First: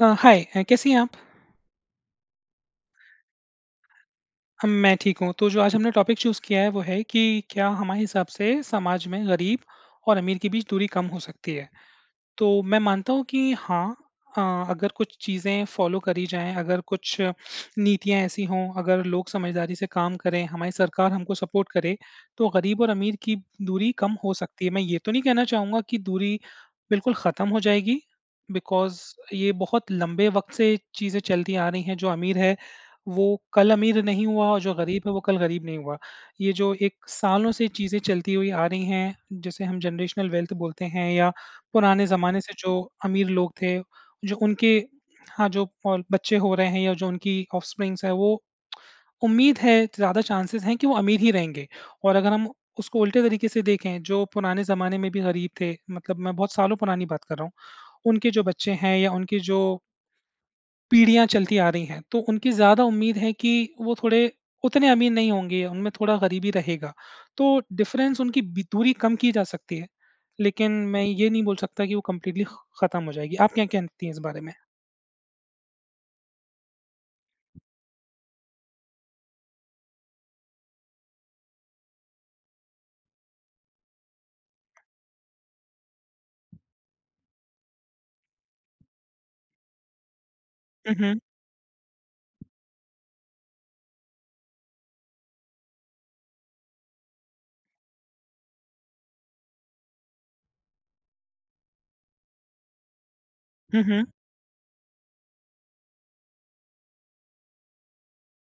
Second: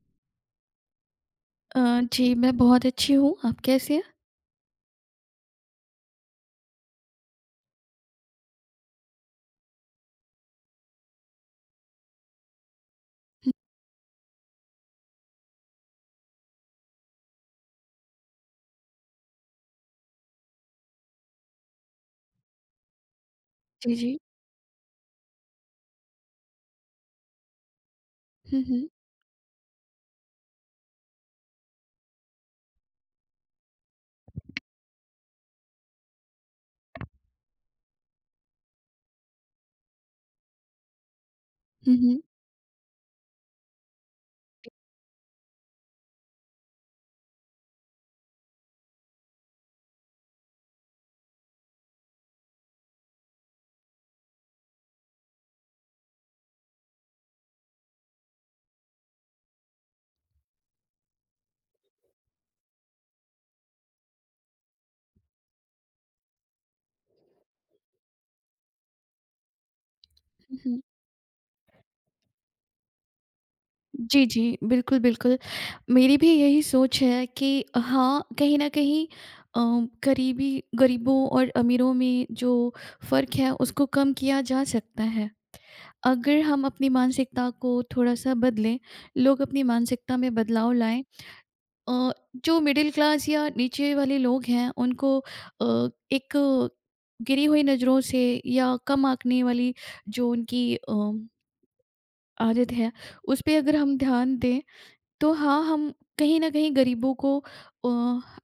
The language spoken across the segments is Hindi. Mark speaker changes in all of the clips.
Speaker 1: हाय कैसी हैं आप?
Speaker 2: अ, जी, मैं बहुत अच्छी हूँ। आप कैसे हैं?
Speaker 1: हम मैं ठीक हूँ। तो जो आज हमने टॉपिक चूज़ किया है वो है कि क्या हमारे हिसाब से समाज में गरीब और अमीर के बीच दूरी कम हो सकती है? तो मैं मानता हूँ कि हाँ, अ, अगर कुछ चीज़ें फॉलो करी जाएँ, अगर कुछ नीतियाँ ऐसी हों, अगर लोग समझदारी से काम करें, हमारी सरकार हमको सपोर्ट करे, तो गरीब और अमीर की दूरी
Speaker 2: जी,
Speaker 1: कम
Speaker 2: जी।
Speaker 1: हो सकती है। मैं ये तो नहीं कहना चाहूँगा कि दूरी बिल्कुल ख़त्म हो जाएगी,
Speaker 2: हुँ, हुँ।
Speaker 1: बिकॉज़ ये बहुत लंबे वक़्त से चीज़ें चलती आ रही हैं। जो अमीर है, वो कल अमीर नहीं हुआ और जो गरीब है, वो कल गरीब नहीं हुआ। ये जो एक सालों से चीज़ें चलती हुई आ रही हैं, जिसे हम जनरेशनल वेल्थ बोलते हैं या
Speaker 2: हुँ,
Speaker 1: पुराने
Speaker 2: हुँ।
Speaker 1: ज़माने से जो अमीर लोग थे, जो उनके हाँ, जो और बच्चे हो रहे हैं या जो उनकी ऑफ़स्प्रिंग्स हैं, वो उम्मीद है, ज़्यादा चांसेस हैं कि वो अमीर ही रहेंगे। और अगर हम उसको उल्टे तरीके से देखें, जो पुराने ज़माने में भी गरीब थे, मतलब मैं बहुत सालों पुरानी बात कर रहा हूँ, उनके जो बच्चे हैं या उनके जो पीढ़ियाँ चलती आ रही हैं, तो उनकी ज़्यादा उम्मीद है कि वो थोड़े उतने अमीर नहीं होंगे, उनमें थोड़ा गरीबी रहेगा। तो डिफ़रेंस उनकी बी दूरी कम की जा सकती है,
Speaker 2: हुँ,
Speaker 1: लेकिन
Speaker 2: हुँ।
Speaker 1: मैं ये नहीं बोल सकता कि वो कम्प्लीटली ख़ ख़त्म हो जाएगी। आप क्या कहती हैं इस
Speaker 2: जी,
Speaker 1: बारे
Speaker 2: जी।
Speaker 1: में?
Speaker 2: बिल्कुल, बिल्कुल। मेरी भी यही सोच है कि हाँ, कहीं न कहीं अ, करीबी गरीबों और अमीरों में जो फ़र्क है उसको कम किया जा सकता है। अगर हम अपनी मानसिकता को थोड़ा-सा बदलें, लोग अपनी मानसिकता में बदलाव
Speaker 1: हुँ,
Speaker 2: लाएँ।
Speaker 1: हुँ।
Speaker 2: अ, जो मिडिल क्लास या नीचे वाले लोग हैं उनको एक गिरी हुई नज़रों से या कम आंकने वाली जो उनकी आदत है, उस पे अगर
Speaker 1: हुँ,
Speaker 2: हम
Speaker 1: हुँ।
Speaker 2: ध्यान दें तो हाँ, हम कहीं ना कहीं गरीबों को अ,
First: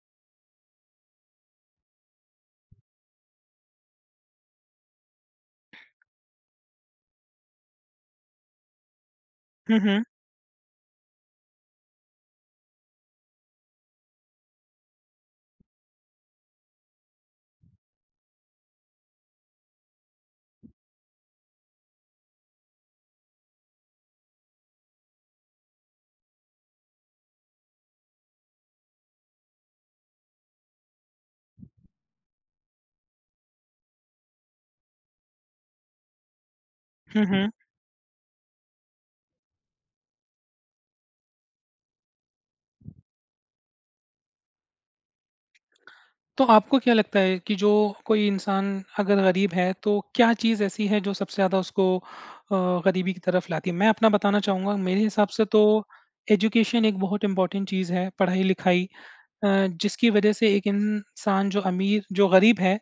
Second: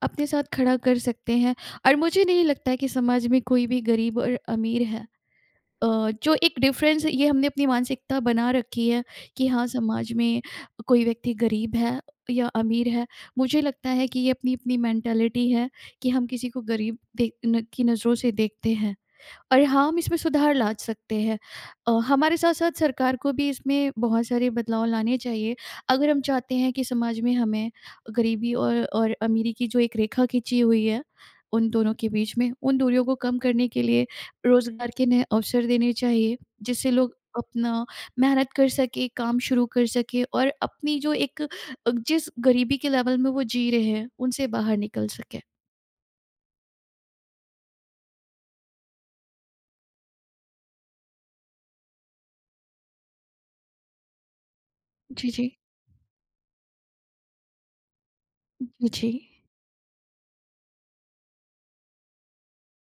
Speaker 2: अपने साथ खड़ा कर सकते हैं और मुझे नहीं लगता है कि समाज में कोई भी गरीब और अमीर है। अ, जो एक डिफरेंस ये हमने अपनी मानसिकता बना रखी है कि हाँ,
Speaker 1: हुँ, हुँ।
Speaker 2: समाज में कोई व्यक्ति गरीब है या अमीर है, मुझे लगता है कि ये अपनी अपनी मेंटालिटी है कि हम किसी को गरीब देख न, की नज़रों से देखते हैं और हाँ, हम इसमें सुधार ला सकते हैं। हमारे साथ-साथ सरकार को भी इसमें बहुत सारे बदलाव लाने चाहिए। अगर हम चाहते हैं कि समाज में हमें गरीबी और अमीरी की जो एक रेखा खींची हुई है, उन दोनों के बीच में, उन दूरियों को कम करने के लिए रोज़गार के नए अवसर देने चाहिए, जिससे लोग
Speaker 1: हुँ, हुँ।
Speaker 2: अपना मेहनत कर सकें, काम शुरू कर सकें और अपनी जो जिस गरीबी के लेवल में वो जी रहे हैं, उनसे बाहर निकल सकें।
Speaker 1: तो आपको क्या लगता है कि जो कोई इंसान अगर गरीब है, तो क्या चीज़ ऐसी है जो सबसे ज़्यादा उसको अ, गरीबी की तरफ लाती है? मैं अपना बताना चाहूँगा, मेरे हिसाब
Speaker 2: जी,
Speaker 1: से
Speaker 2: जी।
Speaker 1: तो एजुकेशन एक बहुत इम्पोर्टेंट चीज़ है, पढ़ाई-लिखाई।
Speaker 2: जी, जी।
Speaker 1: जिसकी वजह से एक इंसान जो गरीब है,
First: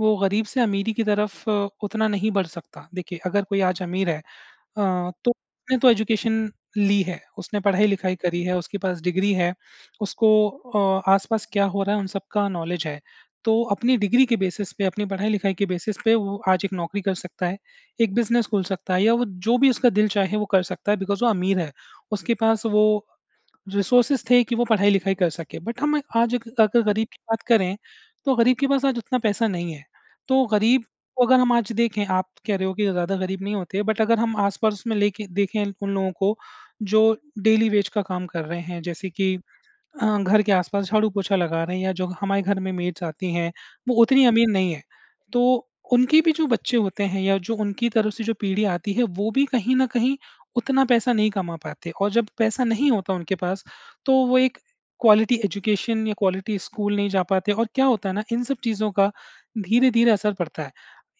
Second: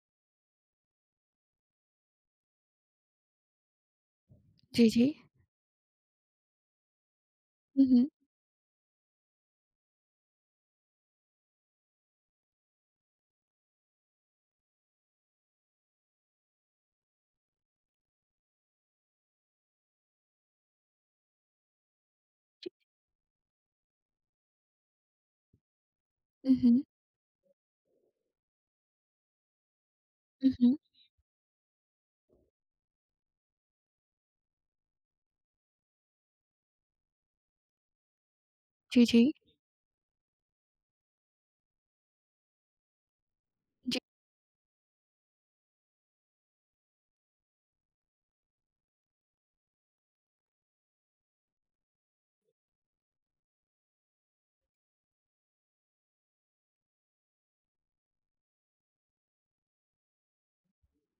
Speaker 1: वो गरीब से अमीरी की तरफ उतना नहीं बढ़ सकता। देखिए, अगर कोई आज अमीर है,
Speaker 2: जी,
Speaker 1: अ,
Speaker 2: जी।
Speaker 1: तो उसने तो एजुकेशन ली है, उसने
Speaker 2: हुँ, हुँ।
Speaker 1: पढ़ाई-लिखाई करी है, उसके पास डिग्री है, उसको आस-पास क्या हो रहा है उन सब का नॉलेज है। तो अपनी डिग्री के बेसिस पे, अपनी पढ़ाई-लिखाई के बेसिस पे वो आज एक नौकरी कर सकता है, एक बिज़नेस खोल सकता है या वो जो भी उसका दिल चाहे वो कर सकता है बिकॉज़ वो अमीर है। उसके पास वो रिसोर्सेज़ थे कि वो पढ़ाई-लिखाई कर सके। बट हम आज अग
Speaker 2: हुँ,
Speaker 1: अगर
Speaker 2: हुँ।
Speaker 1: गरीब की बात करें, तो गरीब के पास आज उतना पैसा नहीं है। तो
Speaker 2: हुँ, हुँ।
Speaker 1: गरीब तो अगर हम आज देखें, आप कह रहे हो कि ज़्यादा गरीब नहीं होते, बट अगर हम आस-पड़ोस में लेके देखें उन लोगों को, जो डेली वेज का काम कर रहे हैं,
Speaker 2: जी,
Speaker 1: जैसे
Speaker 2: जी।
Speaker 1: कि घर के आस-पास झाड़ू-पोछा लगाना या जो हमारे घर में मेड्स आती हैं, वो
Speaker 2: जी,
Speaker 1: उतनी अमीर नहीं है। तो उनके भी जो बच्चे होते हैं या जो उनकी तरफ से जो पीढ़ी आती है, वो भी कहीं न कहीं उतना पैसा नहीं कमा पाते और जब पैसा नहीं होता उनके पास, तो वो एक क्वालिटी एजुकेशन या क्वालिटी स्कूल नहीं जा पाते और क्या होता है ना, इन सब चीज़ों का धीरे-धीरे असर पड़ता है।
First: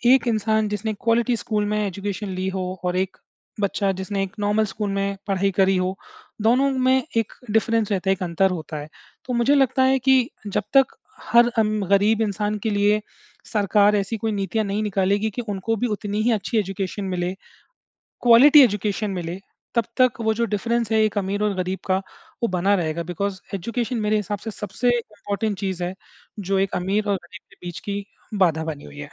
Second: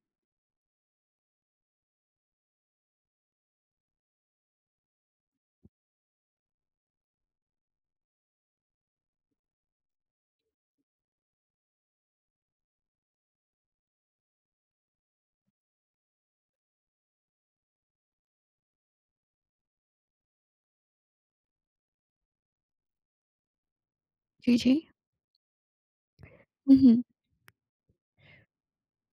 Speaker 1: एक इंसान जिसने क्वालिटी स्कूल में एजुकेशन ली हो और एक बच्चा जिसने एक नॉर्मल स्कूल में पढ़ाई करी हो, दोनों में एक डिफरेंस रहता है, एक अंतर होता है। तो मुझे लगता है कि जब तक हर गरीब इंसान के लिए सरकार ऐसी कोई नीतियाँ नहीं निकालेगी कि उनको भी उतनी ही अच्छी एजुकेशन मिले, क्वालिटी एजुकेशन मिले, तब तक वो जो डिफरेंस है एक अमीर और गरीब का, वो बना रहेगा बिकॉज़ एजुकेशन मेरे हिसाब से
Speaker 2: जी, जी।
Speaker 1: सबसे इम्पोर्टेंट चीज़ है, जो एक
Speaker 2: हुँ, हुँ।
Speaker 1: अमीर और गरीब के बीच की बाधा बनी हुई है।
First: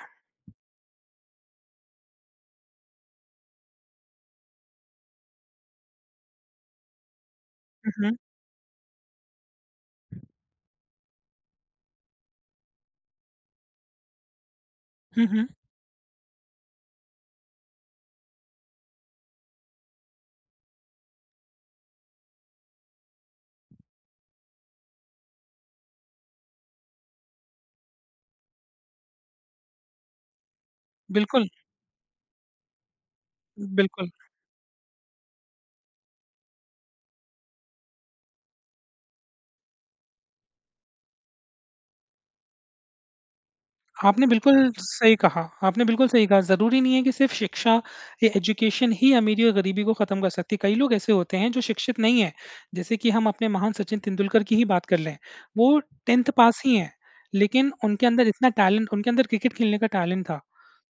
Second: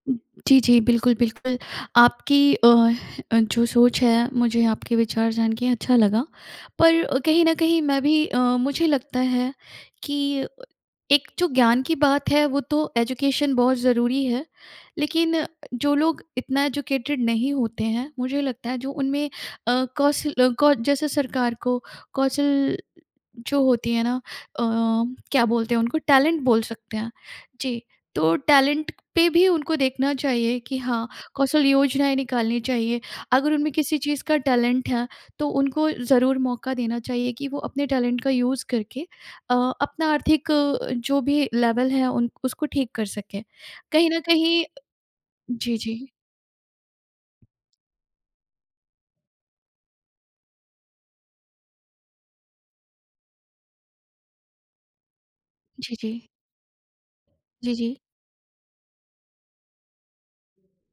Speaker 2: जी, जी। बिल्कुल, बिल्कुल। आपकी जो सोच है, मुझे आपके विचार जान के अच्छा लगा। पर कहीं न कहीं
Speaker 1: हुँ,
Speaker 2: मैं
Speaker 1: हुँ।
Speaker 2: भी मुझे लगता है कि एक जो ज्ञान की बात है, वो तो एजुकेशन बहुत ज़रूरी है।
Speaker 1: हुँ,
Speaker 2: लेकिन
Speaker 1: हुँ।
Speaker 2: जो लोग इतना एजुकेटेड नहीं होते हैं, मुझे लगता है जो उनमें कौशल अ, कौ जैसे सरकार को कौशल जो होती है ना, क्या बोलते हैं, उनको टैलेंट बोल सकते हैं। जी, तो टैलेंट पे भी उनको देखना चाहिए कि हाँ,
Speaker 1: बिल्कुल,
Speaker 2: कौशल योजनाएँ निकालनी चाहिए। अगर उनमें किसी
Speaker 1: बिल्कुल।
Speaker 2: चीज़ का टैलेंट है, तो उनको ज़रूर मौका देना चाहिए कि वो अपने टैलेंट का यूज़ करके अ, अपना आर्थिक, जो भी लेवल है, उन उसको ठीक कर सकें। कहीं न
Speaker 1: आपने
Speaker 2: कहीं
Speaker 1: बिल्कुल सही कहा,
Speaker 2: जी,
Speaker 1: आपने बिल्कुल
Speaker 2: जी।
Speaker 1: सही कहा। ज़रूरी नहीं है कि सिर्फ़ शिक्षा या एजुकेशन ही अमीरी और गरीबी को ख़त्म कर सकती है। कई लोग ऐसे होते हैं जो शिक्षित नहीं हैं, जैसे कि हम अपने महान सचिन तेंदुलकर की ही बात कर लें, वो
Speaker 2: जी, जी।
Speaker 1: 10th पास ही हैं, लेकिन
Speaker 2: जी, जी।
Speaker 1: उनके अंदर इतना टैलेंट उनके अंदर क्रिकेट खेलने का टैलेंट था।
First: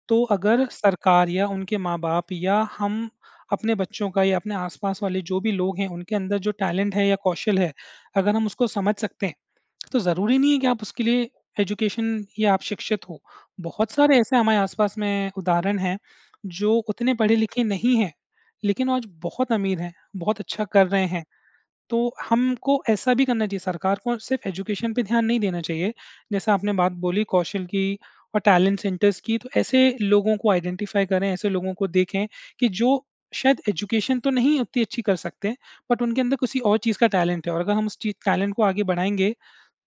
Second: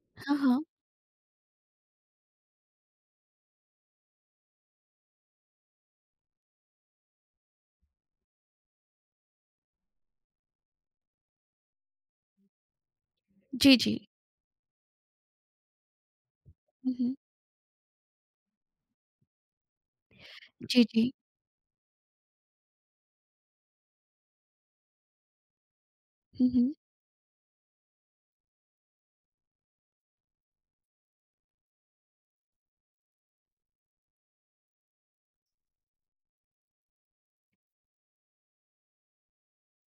Speaker 1: तो
Speaker 2: हाँ, हाँ।
Speaker 1: अगर सरकार या उनके माँ-बाप या हम अपने बच्चों का या अपने आस-पास वाले जो भी लोग हैं, उनके अंदर जो टैलेंट है या कौशल है, अगर हम उसको समझ सकते हैं तो ज़रूरी नहीं है कि आप उसके लिए एजुकेशन या आप शिक्षित हो।
Speaker 2: जी,
Speaker 1: बहुत
Speaker 2: जी।
Speaker 1: सारे ऐसे हमारे आस-पास में उदाहरण हैं, जो
Speaker 2: हुँ,
Speaker 1: उतने
Speaker 2: हुँ।
Speaker 1: पढ़े-लिखे नहीं हैं, लेकिन आज बहुत अमीर हैं, बहुत अच्छा
Speaker 2: जी,
Speaker 1: कर रहे
Speaker 2: जी।
Speaker 1: हैं। तो हमको ऐसा भी करना चाहिए, सरकार को सिर्फ़ एजुकेशन पे ध्यान नहीं देना चाहिए।
Speaker 2: हुँ,
Speaker 1: जैसे आपने
Speaker 2: हुँ।
Speaker 1: बात बोली कौशल की और टैलेंट सेंटर्स की, तो ऐसे लोगों को आइडेंटिफ़ाई करें, ऐसे लोगों को देखें कि जो शायद एजुकेशन तो नहीं उतनी अच्छी कर सकते, बट उनके अंदर किसी और चीज़ का टैलेंट है और अगर हम उस चीज़ टैलेंट को आगे बढ़ाएँगे,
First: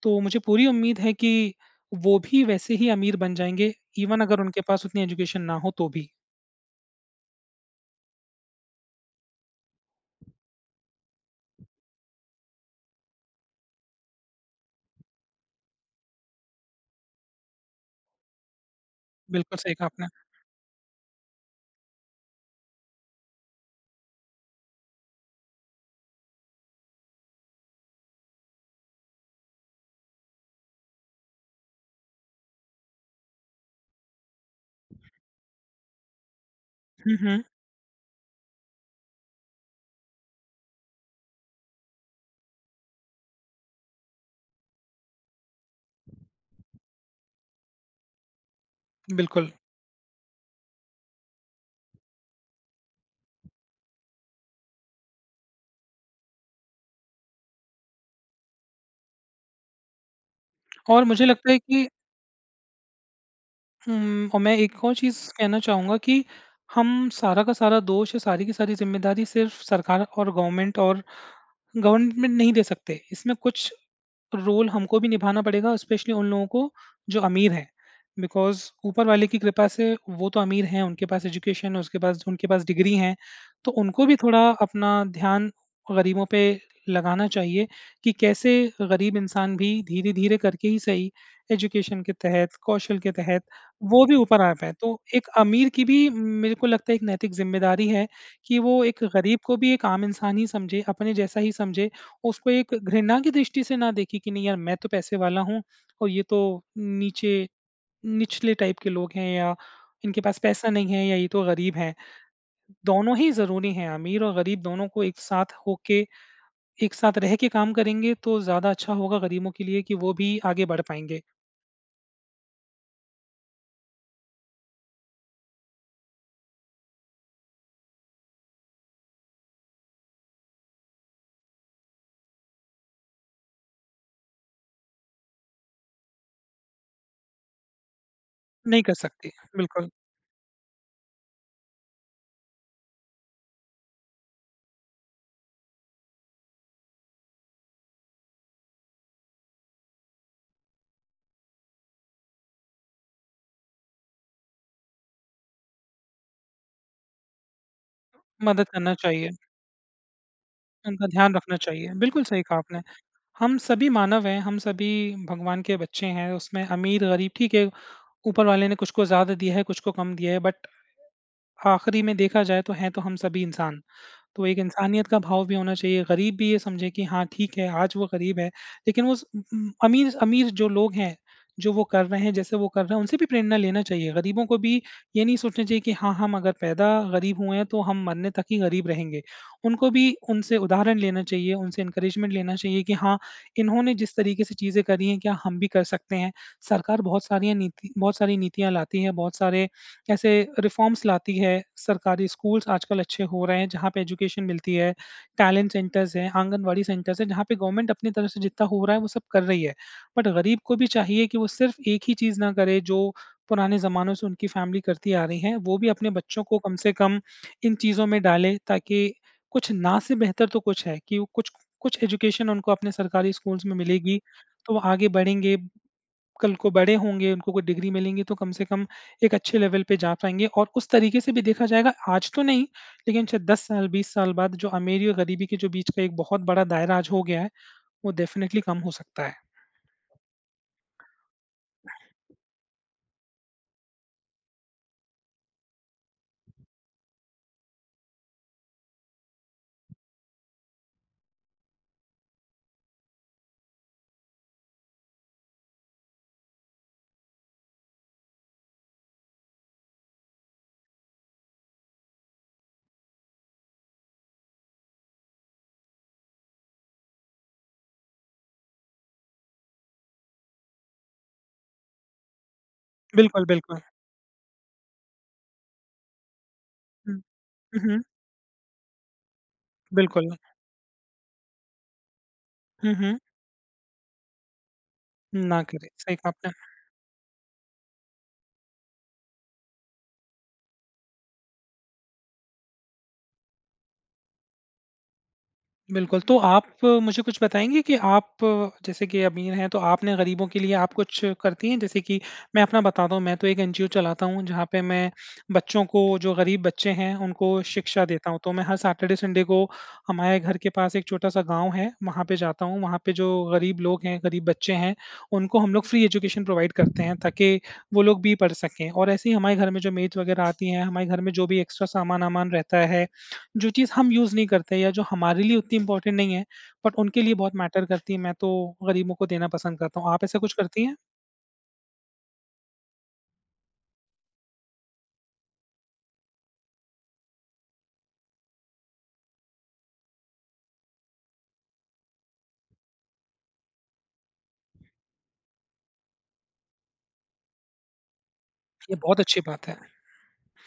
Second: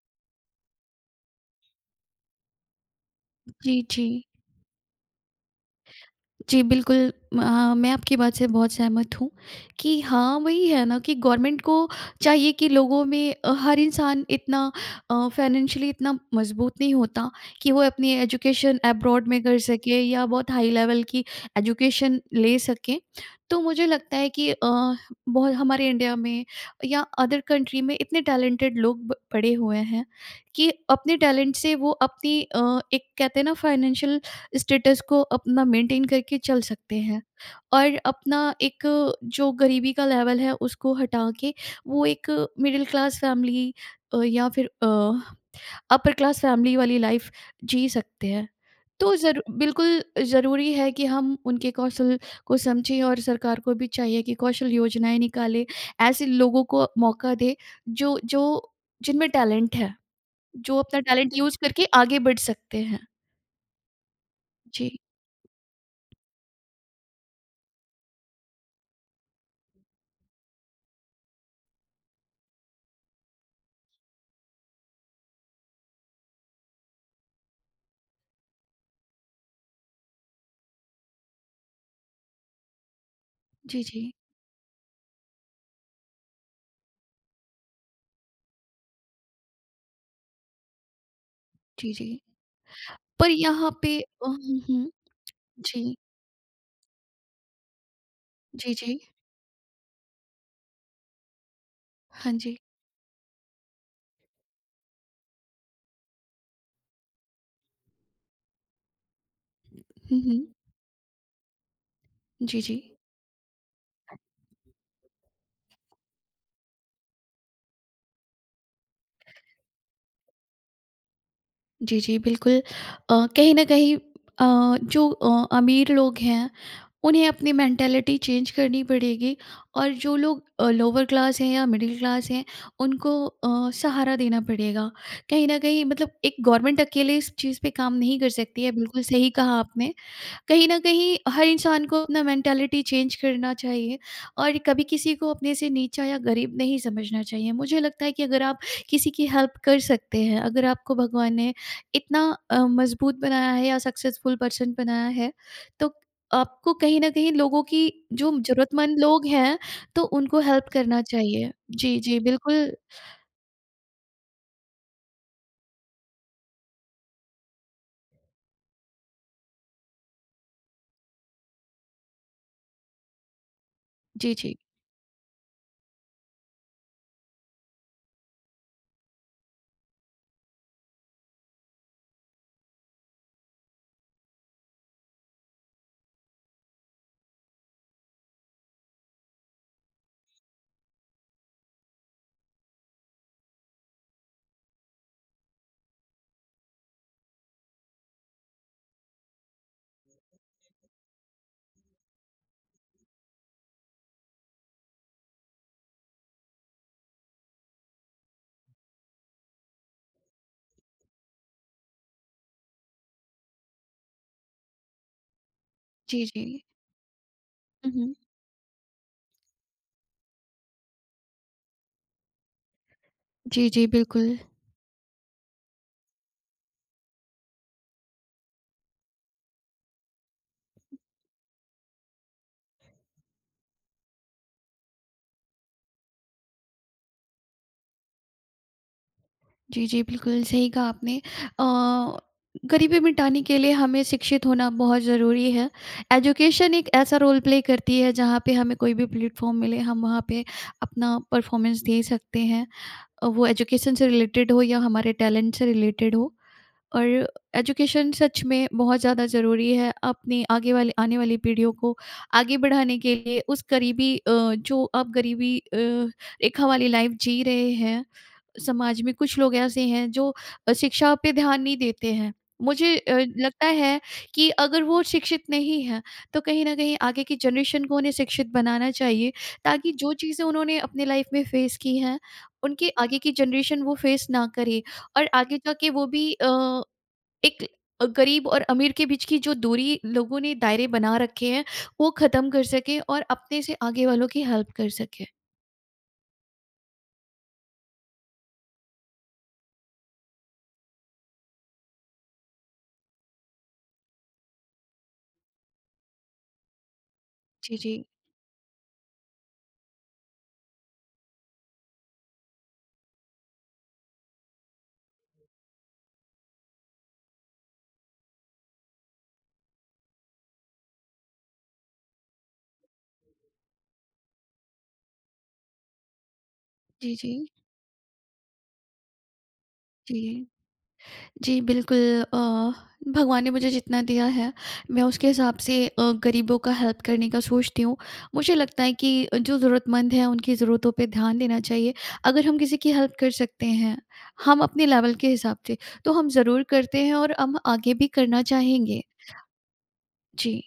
Speaker 1: तो मुझे पूरी उम्मीद है कि वो भी वैसे ही अमीर बन जाएँगे,
Speaker 2: जी, जी।
Speaker 1: इवन अगर उनके पास उतनी एजुकेशन ना हो तो भी।
Speaker 2: जी, बिल्कुल। मैं आपकी बात से बहुत सहमत हूँ कि हाँ, वही है ना कि गवर्नमेंट को चाहिए कि लोगों में हर इंसान इतना फाइनेंशियली इतना मजबूत नहीं होता कि वो अपनी एजुकेशन अब्रॉड में
Speaker 1: बिल्कुल
Speaker 2: कर
Speaker 1: सही कहा
Speaker 2: सके
Speaker 1: आपने।
Speaker 2: या बहुत हाई लेवल की एजुकेशन ले सके। तो मुझे लगता है कि बहुत हमारे इंडिया में या अदर कंट्री में इतने टैलेंटेड लोग ब पड़े हुए हैं कि अपने टैलेंट से वो अपनी एक कहते हैं ना, फाइनेंशियल स्टेटस को अपना मेंटेन करके चल सकते
Speaker 1: हुँ,
Speaker 2: हैं
Speaker 1: हुँ,
Speaker 2: और अपना एक जो गरीबी का लेवल है, उसको हटा के वो एक मिडिल क्लास फैमिली या फिर अपर क्लास फैमिली वाली लाइफ जी सकते हैं। तो जरू
Speaker 1: बिल्कुल।
Speaker 2: बिल्कुल ज़रूरी है कि हम उनके कौशल को समझें और सरकार को भी चाहिए कि कौशल योजनाएं निकाले, ऐसे लोगों को मौका दे जो जो जिनमें टैलेंट है, जो अपना
Speaker 1: और मुझे
Speaker 2: टैलेंट
Speaker 1: लगता
Speaker 2: यूज़
Speaker 1: है
Speaker 2: करके
Speaker 1: कि
Speaker 2: आगे बढ़ सकते हैं।
Speaker 1: हुँ, और मैं एक और
Speaker 2: जी,
Speaker 1: चीज़ कहना चाहूँगा कि हम सारा का सारा दोष या सारी की सारी ज़िम्मेदारी सिर्फ़ सरकार और गवर्नमेंट नहीं दे सकते। इसमें कुछ रोल हमको भी निभाना पड़ेगा, स्पेशली उन लोगों को जो अमीर हैं। बिकॉज़ ऊपर वाले की कृपा से वो तो अमीर हैं, उनके पास एजुकेशन है, उसके पास उनके पास डिग्री हैं, तो
Speaker 2: जी,
Speaker 1: उनको
Speaker 2: जी,
Speaker 1: भी थोड़ा अपना ध्यान गरीबों पे लगाना चाहिए कि कैसे गरीब इंसान भी धीरे-धीरे करके ही सही,
Speaker 2: जी,
Speaker 1: एजुकेशन
Speaker 2: जी।
Speaker 1: के तहत, कौशल के
Speaker 2: पर
Speaker 1: तहत
Speaker 2: यहाँ पे
Speaker 1: वो भी ऊपर आ
Speaker 2: हुँ,
Speaker 1: पाएँ। तो
Speaker 2: हुँ।
Speaker 1: एक अमीर की
Speaker 2: जी,
Speaker 1: भी मेरे को लगता है एक नैतिक ज़िम्मेदारी है कि
Speaker 2: जी,
Speaker 1: वो
Speaker 2: जी।
Speaker 1: एक गरीब को भी एक आम इंसान ही समझे, अपने जैसा ही समझे।
Speaker 2: हाँ
Speaker 1: उसको
Speaker 2: जी।
Speaker 1: एक घृणा की दृष्टि से ना देखे कि नहीं यार मैं तो पैसे वाला हूँ और ये तो नीचे निचले टाइप के लोग हैं या
Speaker 2: हुँ,
Speaker 1: इनके पास
Speaker 2: हुँ।
Speaker 1: पैसा नहीं है या ये तो गरीब हैं।
Speaker 2: जी, जी।
Speaker 1: दोनों ही ज़रूरी हैं, अमीर और गरीब दोनों को एक साथ होके, एक साथ रह के काम करेंगे तो ज़्यादा अच्छा होगा गरीबों के लिए कि वो भी आगे बढ़ पाएँगे।
Speaker 2: जी, जी, बिल्कुल। कहीं न कहीं जो अमीर लोग हैं, उन्हें अपनी मेंटालिटी चेंज करनी पड़ेगी और जो लोग लोअर क्लास हैं या मिडिल क्लास हैं, उनको सहारा देना पड़ेगा। कहीं न कहीं मतलब एक गवर्नमेंट अकेले इस चीज़ पे काम नहीं कर सकती है,
Speaker 1: नहीं कर
Speaker 2: बिल्कुल
Speaker 1: सकते,
Speaker 2: सही कहा
Speaker 1: बिल्कुल।
Speaker 2: आपने। कहीं न कहीं हर इंसान को अपना मेंटालिटी चेंज करना चाहिए और कभी किसी को अपने से नीचा या गरीब नहीं समझना चाहिए। मुझे लगता है कि अगर आप किसी की हेल्प कर सकते हैं, अगर आपको भगवान ने इतना मज़बूत बनाया है या सक्सेसफुल पर्सन बनाया है, तो आपको कहीं न कहीं लोगों की, जो
Speaker 1: मदद करना
Speaker 2: ज़रूरतमंद लोग
Speaker 1: चाहिए।
Speaker 2: हैं, तो उनको हेल्प करना
Speaker 1: उनका ध्यान
Speaker 2: चाहिए।
Speaker 1: रखना चाहिए।
Speaker 2: जी, जी,
Speaker 1: बिल्कुल सही कहा
Speaker 2: बिल्कुल।
Speaker 1: आपने। हम सभी मानव हैं, हम सभी भगवान के बच्चे हैं, उसमें अमीर-गरीब ठीक है, ऊपर वाले ने कुछ को ज़्यादा दिया है, कुछ को कम दिया है, बट आखिरी में देखा जाए तो हैं तो हम सभी इंसान।
Speaker 2: जी,
Speaker 1: तो
Speaker 2: जी।
Speaker 1: एक इंसानियत का भाव भी होना चाहिए। गरीब भी ये समझे कि हाँ, ठीक है, आज वो गरीब है, लेकिन वो स अमीर अमीर जो लोग हैं, जो वो कर रहे हैं, जैसे वो कर रहे हैं, उनसे भी प्रेरणा लेना चाहिए। गरीबों को भी ये नहीं सोचना चाहिए कि हाँ, हम अगर पैदा गरीब हुए हैं, तो हम मरने तक ही गरीब रहेंगे। उनको भी उनसे उदाहरण लेना चाहिए, उनसे एनकरेजमेंट लेना चाहिए कि हाँ, इन्होंने जिस तरीके से चीज़ें करी हैं, क्या हम भी कर सकते हैं? सरकार बहुत सारी नीतियाँ लाती है, बहुत सारे ऐसे रिफ़ॉर्म्स लाती है। सरकारी स्कूल्स आजकल अच्छे हो रहे हैं जहाँ पे एजुकेशन मिलती है। टैलेंट सेंटर्स हैं, आंगनवाड़ी सेंटर्स हैं जहाँ पे गवर्नमेंट अपनी तरफ से जितना हो रहा है वो सब कर रही है। बट गरीब को भी चाहिए कि वो सिर्फ़ एक ही चीज़ ना करे जो पुराने ज़मानों से उनकी फैमिली करती आ रही है। वो भी अपने
Speaker 2: जी,
Speaker 1: बच्चों
Speaker 2: जी।
Speaker 1: को कम से कम इन
Speaker 2: हुँ,
Speaker 1: चीज़ों
Speaker 2: हुँ।
Speaker 1: में डाले ताकि कुछ ना से बेहतर तो कुछ है कि वो कुछ कुछ एजुकेशन उनको अपने सरकारी स्कूल्स
Speaker 2: जी,
Speaker 1: में
Speaker 2: जी,
Speaker 1: मिलेगी,
Speaker 2: बिल्कुल।
Speaker 1: तो वो आगे बढ़ेंगे। कल को बड़े होंगे, उनको कोई डिग्री मिलेंगी तो कम से कम एक अच्छे लेवल पे जा पाएँगे और उस तरीके से भी देखा जाएगा आज तो नहीं, लेकिन शायद 10 साल, 20 साल बाद जो अमीरी और गरीबी के जो बीच का एक बहुत बड़ा दायरा आज हो गया है, वो डेफ़िनिटली कम हो सकता है।
Speaker 2: जी, जी, बिल्कुल सही कहा आपने। अ, गरीबी मिटाने के लिए हमें शिक्षित होना बहुत ज़रूरी है। एजुकेशन एक ऐसा रोल प्ले करती है जहाँ पे हमें कोई भी प्लेटफ़ॉर्म मिले, हम वहाँ पे अपना परफ़ॉर्मेंस दे सकते हैं। वो एजुकेशन से रिलेटेड हो या हमारे टैलेंट से रिलेटेड हो और एजुकेशन सच में बहुत ज़्यादा ज़रूरी है, अपनी आगे वाली आने वाली पीढ़ियों को आगे बढ़ाने के लिए, उस गरीबी जो अब गरीबी रेखा वाली लाइफ़ जी रहे हैं। समाज में कुछ लोग ऐसे हैं जो शिक्षा पे ध्यान नहीं देते हैं। मुझे
Speaker 1: बिल्कुल,
Speaker 2: लगता
Speaker 1: बिल्कुल।
Speaker 2: है कि अगर वो शिक्षित नहीं हैं, तो कहीं न कहीं
Speaker 1: हुँ,
Speaker 2: आगे की
Speaker 1: हुँ,
Speaker 2: जनरेशन को
Speaker 1: हुँ,
Speaker 2: उन्हें शिक्षित बनाना चाहिए, ताकि जो
Speaker 1: बिल्कुल।
Speaker 2: चीज़ें उन्होंने अपने लाइफ़ में फेस की हैं, उनकी
Speaker 1: हुँ, हुँ,
Speaker 2: आगे की जनरेशन वो फेस ना करे और आगे
Speaker 1: ना करें,
Speaker 2: जाके वो
Speaker 1: सही कहा
Speaker 2: भी
Speaker 1: आपने।
Speaker 2: एक गरीब और अमीर के बीच की जो दूरी, लोगों ने दायरे बना रखे हैं, वो ख़त्म कर सकें और अपने से आगे वालों की हेल्प कर सकें।
Speaker 1: बिल्कुल, तो आप मुझे कुछ बताएँगी कि आप जैसे कि अमीर हैं, तो आपने गरीबों के लिए आप कुछ करती हैं? जैसे कि मैं अपना बताता हूँ, मैं तो एक एनजीओ चलाता हूँ, जहाँ पे मैं बच्चों को जो गरीब बच्चे हैं, उनको
Speaker 2: जी,
Speaker 1: शिक्षा
Speaker 2: जी।
Speaker 1: देता हूँ। तो मैं हर सैटरडे संडे को हमारे घर के पास एक छोटा-सा गाँव है, वहाँ पे जाता हूँ। वहाँ पे जो गरीब लोग हैं, गरीब बच्चे हैं, उनको हम लोग फ्री एजुकेशन प्रोवाइड करते हैं, ताकि वो लोग भी पढ़ सकें और ऐसे ही हमारे घर में जो मेड वगैरह आती हैं, हमारे घर में जो भी एक्स्ट्रा सामान-वामान रहता है जो चीज़ हम यूज़ नहीं करते या जो हमारे लिए उतनी इम्पोर्टेंट नहीं है, बट
Speaker 2: जी,
Speaker 1: उनके
Speaker 2: जी।
Speaker 1: लिए बहुत मैटर करती है, मैं तो गरीबों को देना पसंद करता हूँ। आप ऐसा
Speaker 2: जी।
Speaker 1: कुछ करती हैं?
Speaker 2: जी, बिल्कुल। भगवान ने मुझे जितना दिया है, मैं उसके हिसाब से गरीबों का हेल्प करने का सोचती हूँ। मुझे लगता है कि जो ज़रूरतमंद हैं, उनकी ज़रूरतों पे ध्यान देना चाहिए। अगर हम किसी की हेल्प कर सकते हैं, हम अपने लेवल के हिसाब से, तो हम ज़रूर करते हैं और हम आगे भी करना
Speaker 1: ये
Speaker 2: चाहेंगे।
Speaker 1: बहुत अच्छी बात है।
Speaker 2: जी,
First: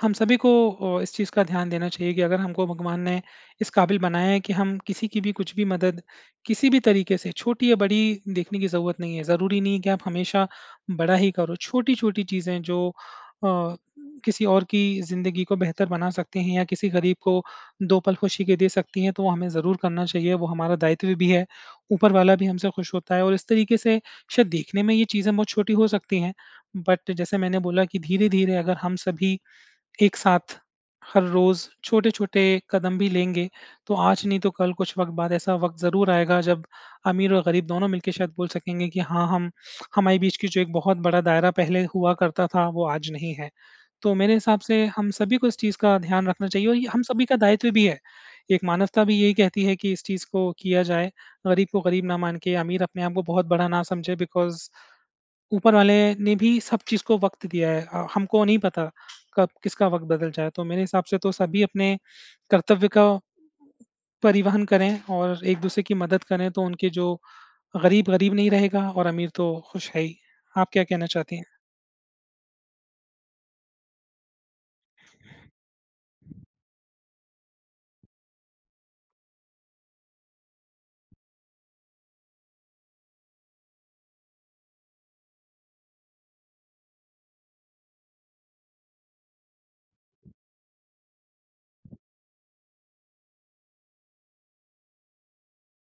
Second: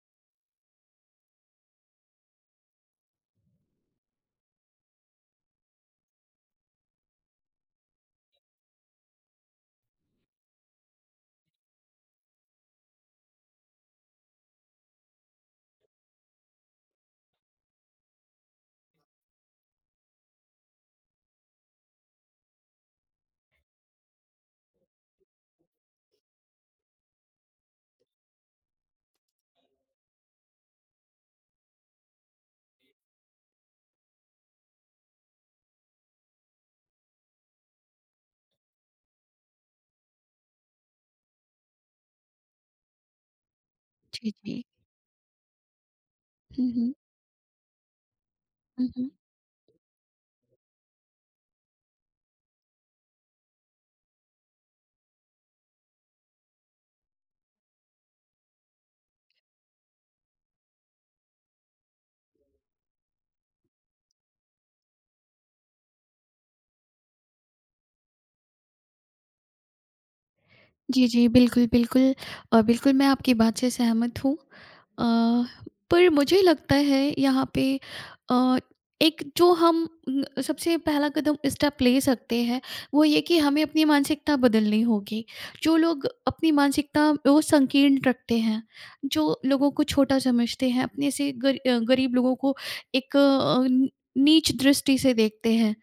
Speaker 1: हम सभी को इस चीज़ का ध्यान देना चाहिए कि अगर हमको भगवान ने इस काबिल बनाया है कि हम किसी की भी कुछ भी मदद किसी भी तरीके से छोटी या बड़ी देखने की ज़रूरत नहीं है। ज़रूरी नहीं है कि आप हमेशा बड़ा ही करो। छोटी-छोटी चीज़ें जो अ, किसी और की ज़िंदगी को बेहतर बना सकती हैं या किसी गरीब को 2 पल खुशी के दे सकती हैं, तो वो हमें ज़रूर करना चाहिए। वो हमारा दायित्व भी है। ऊपर वाला भी हमसे खुश होता है और इस तरीके से शायद देखने में ये चीज़ें बहुत छोटी हो सकती हैं, बट जैसे मैंने बोला कि धीरे-धीरे अगर हम सभी एक साथ हर रोज़ छोटे-छोटे कदम भी लेंगे, तो आज नहीं तो कल कुछ वक़्त बाद ऐसा वक़्त ज़रूर आएगा जब अमीर और गरीब दोनों मिलके शायद बोल सकेंगे कि हाँ, हम हमारे बीच की जो एक बहुत बड़ा दायरा पहले हुआ करता था, वो आज नहीं है। तो
Speaker 2: जी,
Speaker 1: मेरे हिसाब
Speaker 2: जी।
Speaker 1: से हम सभी को इस चीज़ का ध्यान रखना चाहिए
Speaker 2: हुँ,
Speaker 1: और ये
Speaker 2: हुँ।
Speaker 1: हम सभी का दायित्व भी है। एक
Speaker 2: हुँ,
Speaker 1: मानवता
Speaker 2: हुँ।
Speaker 1: भी यही कहती है कि इस चीज़ को किया जाए, गरीब को गरीब ना मान के, अमीर अपने आप को बहुत बड़ा ना समझे बिकॉज़ ऊपर वाले ने भी सब चीज़ को वक़्त दिया है। हमको नहीं पता कब किसका वक़्त बदल जाए, तो मेरे हिसाब से तो सभी अपने कर्तव्य का परिवहन करें और एक-दूसरे की मदद करें, तो उनके जो गरीब, गरीब नहीं रहेगा और अमीर तो खुश है ही। आप क्या कहना
Speaker 2: जी, जी।
Speaker 1: चाहती हैं?
Speaker 2: बिल्कुल, बिल्कुल। बिल्कुल, मैं आपकी बात से सहमत हूँ। अ, पर मुझे लगता है यहाँ पे अ, एक जो हम सबसे पहला कदम स्टेप ले सकते हैं, वो ये कि हमें अपनी मानसिकता बदलनी होगी। जो लोग अपनी मानसिकता वो संकीर्ण रखते हैं, जो लोगों को छोटा समझते हैं, अपने से गरीब लोगों को एक नीच दृष्टि से देखते हैं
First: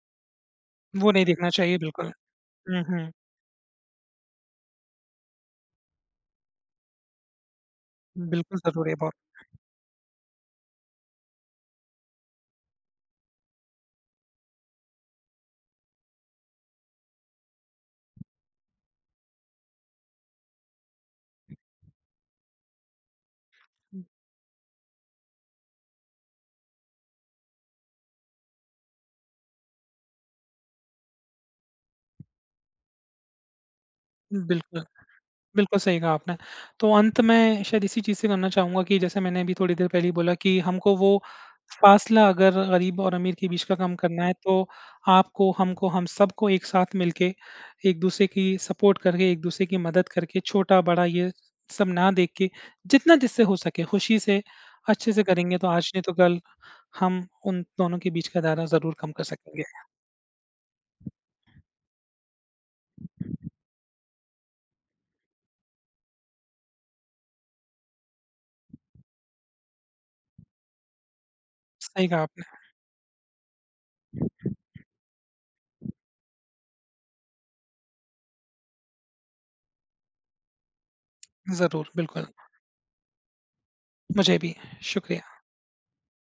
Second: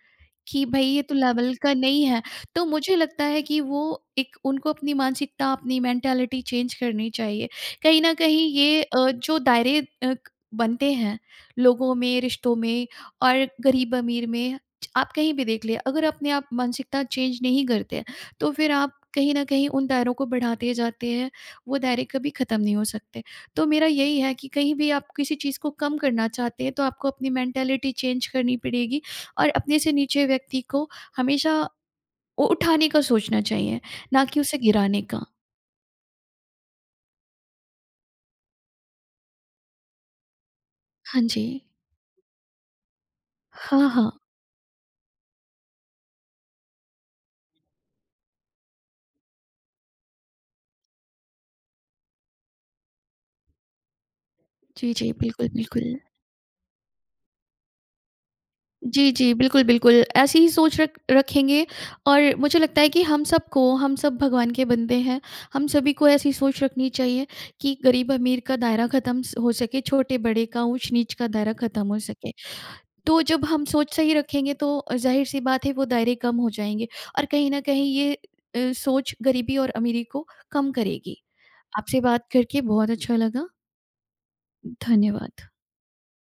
Speaker 2: कि भई ये
Speaker 1: वो
Speaker 2: तो
Speaker 1: नहीं देखना
Speaker 2: लेवल का
Speaker 1: चाहिए
Speaker 2: नहीं
Speaker 1: बिल्कुल।
Speaker 2: है। तो
Speaker 1: हुँ,
Speaker 2: मुझे
Speaker 1: हुँ।
Speaker 2: लगता है कि वो एक उनको अपनी मानसिकता, अपनी मेंटालिटी चेंज करनी चाहिए। कहीं न कहीं
Speaker 1: बिल्कुल
Speaker 2: ये
Speaker 1: ज़रूरी है बहुत।
Speaker 2: जो दायरे अ, क बनते हैं लोगों में, रिश्तों में और गरीब-अमीर में, च आप कहीं भी देख लें, अगर अपने आप मानसिकता चेंज नहीं करते हैं, तो फिर आप कहीं न कहीं उन दायरों को बढ़ाते जाते हैं, वो दायरे कभी ख़त्म नहीं हो सकते। तो मेरा यही है कि कहीं भी आप किसी चीज़ को कम करना चाहते हैं, तो आपको अपनी मेंटालिटी चेंज करनी पड़ेगी और अपने से नीचे व्यक्ति को हमेशा वो उठाने का सोचना चाहिए, ना कि उसे
Speaker 1: बिल्कुल।
Speaker 2: गिराने का।
Speaker 1: बिल्कुल सही कहा आपने। तो अंत में शायद इसी चीज़ से करना चाहूँगा कि जैसे मैंने अभी थोड़ी देर पहले ही बोला कि हमको वो
Speaker 2: हाँ जी।
Speaker 1: फासला अगर गरीब और अमीर के बीच का
Speaker 2: हाँ,
Speaker 1: कम
Speaker 2: हाँ।
Speaker 1: करना है तो आपको, हमको, हम सबको एक साथ मिलके, एक दूसरे की सपोर्ट करके, एक दूसरे की मदद करके, छोटा-बड़ा ये सब ना देख के, जितना जिससे हो सके खुशी से,
Speaker 2: जी, जी।
Speaker 1: अच्छे से
Speaker 2: बिल्कुल,
Speaker 1: करेंगे तो आज
Speaker 2: बिल्कुल।
Speaker 1: नहीं तो कल हम उन दोनों के बीच का दायरा ज़रूर कम
Speaker 2: जी,
Speaker 1: कर
Speaker 2: जी।
Speaker 1: सकेंगे।
Speaker 2: बिल्कुल, बिल्कुल। ऐसी ही सोच रख रखेंगे और मुझे लगता है कि हम सबको, हम सब भगवान के बंदे हैं। हम सभी को ऐसी सोच रखनी चाहिए कि गरीब-अमीर का दायरा ख़त्म स हो सके, छोटे-बड़े का, ऊँच-नीच का दायरा ख़त्म हो
Speaker 1: सही कहा
Speaker 2: सके।
Speaker 1: आपने।
Speaker 2: तो जब हम सोच सही रखेंगे तो ज़ाहिर-सी बात है, वो दायरे कम हो जाएँगे और कहीं न कहीं ये सोच गरीबी और अमीरी को कम करेगी।
Speaker 1: ज़रूर,
Speaker 2: आपसे बात
Speaker 1: बिल्कुल।
Speaker 2: करके बहुत अच्छा लगा।
Speaker 1: मुझे भी। शुक्रिया।
Speaker 2: धन्यवाद।